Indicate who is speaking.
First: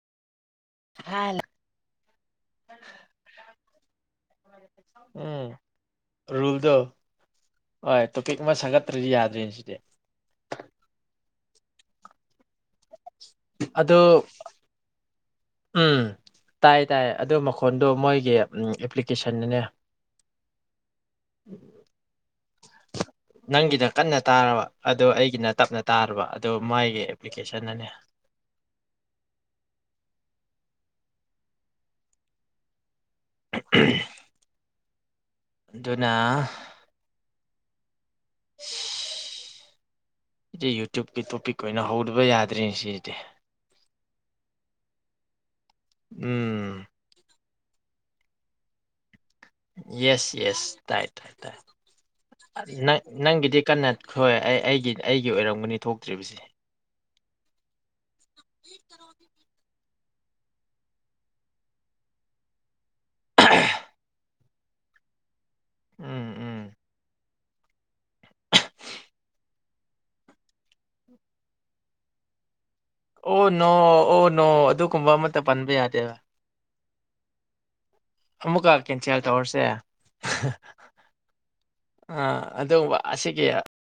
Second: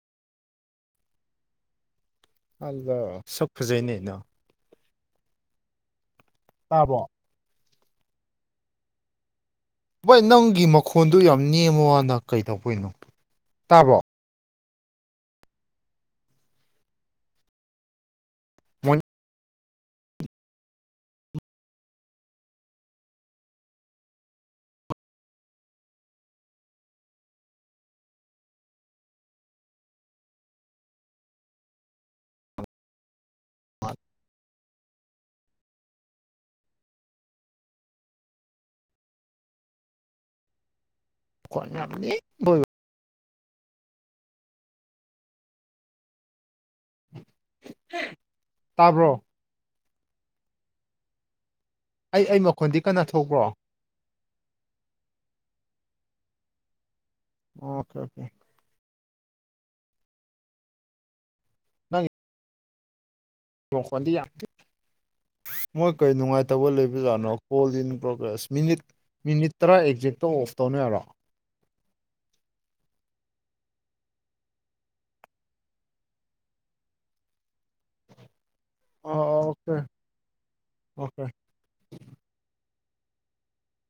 Speaker 1: ꯍꯥ
Speaker 2: ꯑꯜꯗ ꯁꯛ ꯐꯖꯩꯅꯦꯅ
Speaker 1: ꯎꯝ ꯔꯨꯜꯗꯣ
Speaker 2: ꯇꯥꯕ꯭ꯔꯣ
Speaker 1: ꯍꯣꯏ ꯇꯣꯄꯤꯛ ꯑꯃ ꯁꯥꯒꯠꯇ꯭ꯔꯗꯤ ꯌꯥꯗ꯭ꯔꯤꯅꯦ ꯁꯤꯗꯤ
Speaker 2: ꯚꯩ ꯅꯪꯒꯤ ꯃꯈꯣꯟꯗꯨ ꯌꯥꯝ ꯅꯦꯝꯃꯣ ꯋꯥꯅ ꯀꯩꯗꯧꯕꯅꯣ
Speaker 1: ꯑꯗꯣ ꯎꯝ ꯇꯥꯏ ꯇꯥꯏ ꯑꯗꯨ ꯃꯈꯣꯟꯗꯣ ꯃꯣꯏꯒꯤ
Speaker 2: ꯃꯣꯏ
Speaker 1: ꯑꯦꯄ꯭ꯂꯤꯀꯦꯁꯟꯅꯅꯦ ꯎꯝ
Speaker 2: [inaudible]
Speaker 1: ꯅꯪꯒꯤꯅ ꯀꯟꯅ ꯇꯥꯔꯕ ꯑꯣ ꯑꯩꯒꯤꯅ ꯇꯞꯅ ꯇꯥꯔꯕ ꯑꯗꯨ ꯃꯥꯏꯒꯤ ꯚꯤꯀꯦꯁꯟꯅꯅꯦ ꯎ ꯑꯗꯨꯅ ꯁꯤꯗꯤ ꯌꯨꯇ꯭ꯌꯨꯕꯀꯤ ꯇꯣꯄꯤꯛ
Speaker 2: ꯃꯈꯣꯟ
Speaker 1: ꯑꯣꯏꯅ
Speaker 2: ꯌꯥꯝ
Speaker 1: ꯍꯧꯗꯕ
Speaker 2: ꯅꯦꯝꯕ
Speaker 1: ꯌꯥꯗ꯭ꯔꯤꯅꯦ ꯁꯤꯗꯤ ꯎꯝ
Speaker 2: ꯇꯥꯕ꯭ꯔꯣ
Speaker 1: ꯌꯦꯁ ꯌꯦꯁ ꯇꯥꯏ ꯇꯥꯏ ꯇꯥꯏꯪ
Speaker 2: ꯑꯩ ꯑꯩ ꯃꯈꯣꯟꯗꯤ ꯀꯟꯅ ꯊꯣꯛꯄ꯭ꯔꯣ
Speaker 1: ꯅꯪꯒꯤꯗꯤ ꯀꯟꯅ ꯍꯣꯏ ꯑꯩ ꯑꯩꯒꯤ ꯑꯩꯒꯤ ꯑꯣꯏꯔꯝꯒꯅꯤ ꯊꯣꯛꯇ꯭ꯔꯤꯕꯁꯦ
Speaker 2: ꯑꯣꯀꯦ ꯑꯣꯀꯦ
Speaker 1: ꯣ
Speaker 2: ꯅ ꯅꯣꯟꯗꯤ ꯃꯣꯏ ꯀꯩ
Speaker 1: ꯎꯝ ꯎꯝ
Speaker 2: ꯅꯨꯡꯉꯥꯏꯇꯕ ꯂꯩꯕꯖꯥꯠꯅꯣ call in progress minute minute ꯇꯔꯥ ꯑꯦꯛꯖꯦꯛꯇ ꯑꯣꯐ ꯇꯧꯅ ꯌꯥꯔꯣ
Speaker 1: ꯑꯣ ꯅꯣ ꯑꯣ ꯅꯣ ꯑꯗꯨꯒꯨꯝꯕ ꯑꯃꯇ ꯄꯟꯕ ꯌꯥꯗꯦꯕ ꯑꯃꯨꯛꯀ ꯀꯦꯟꯁꯦꯜ
Speaker 2: ꯑꯣ
Speaker 1: ꯇꯧꯔꯁꯦ
Speaker 2: ꯑꯣꯀꯦ ꯑꯣꯀꯦ
Speaker 1: ꯑ ꯑꯗꯨꯒ ꯑꯁꯤꯒꯤ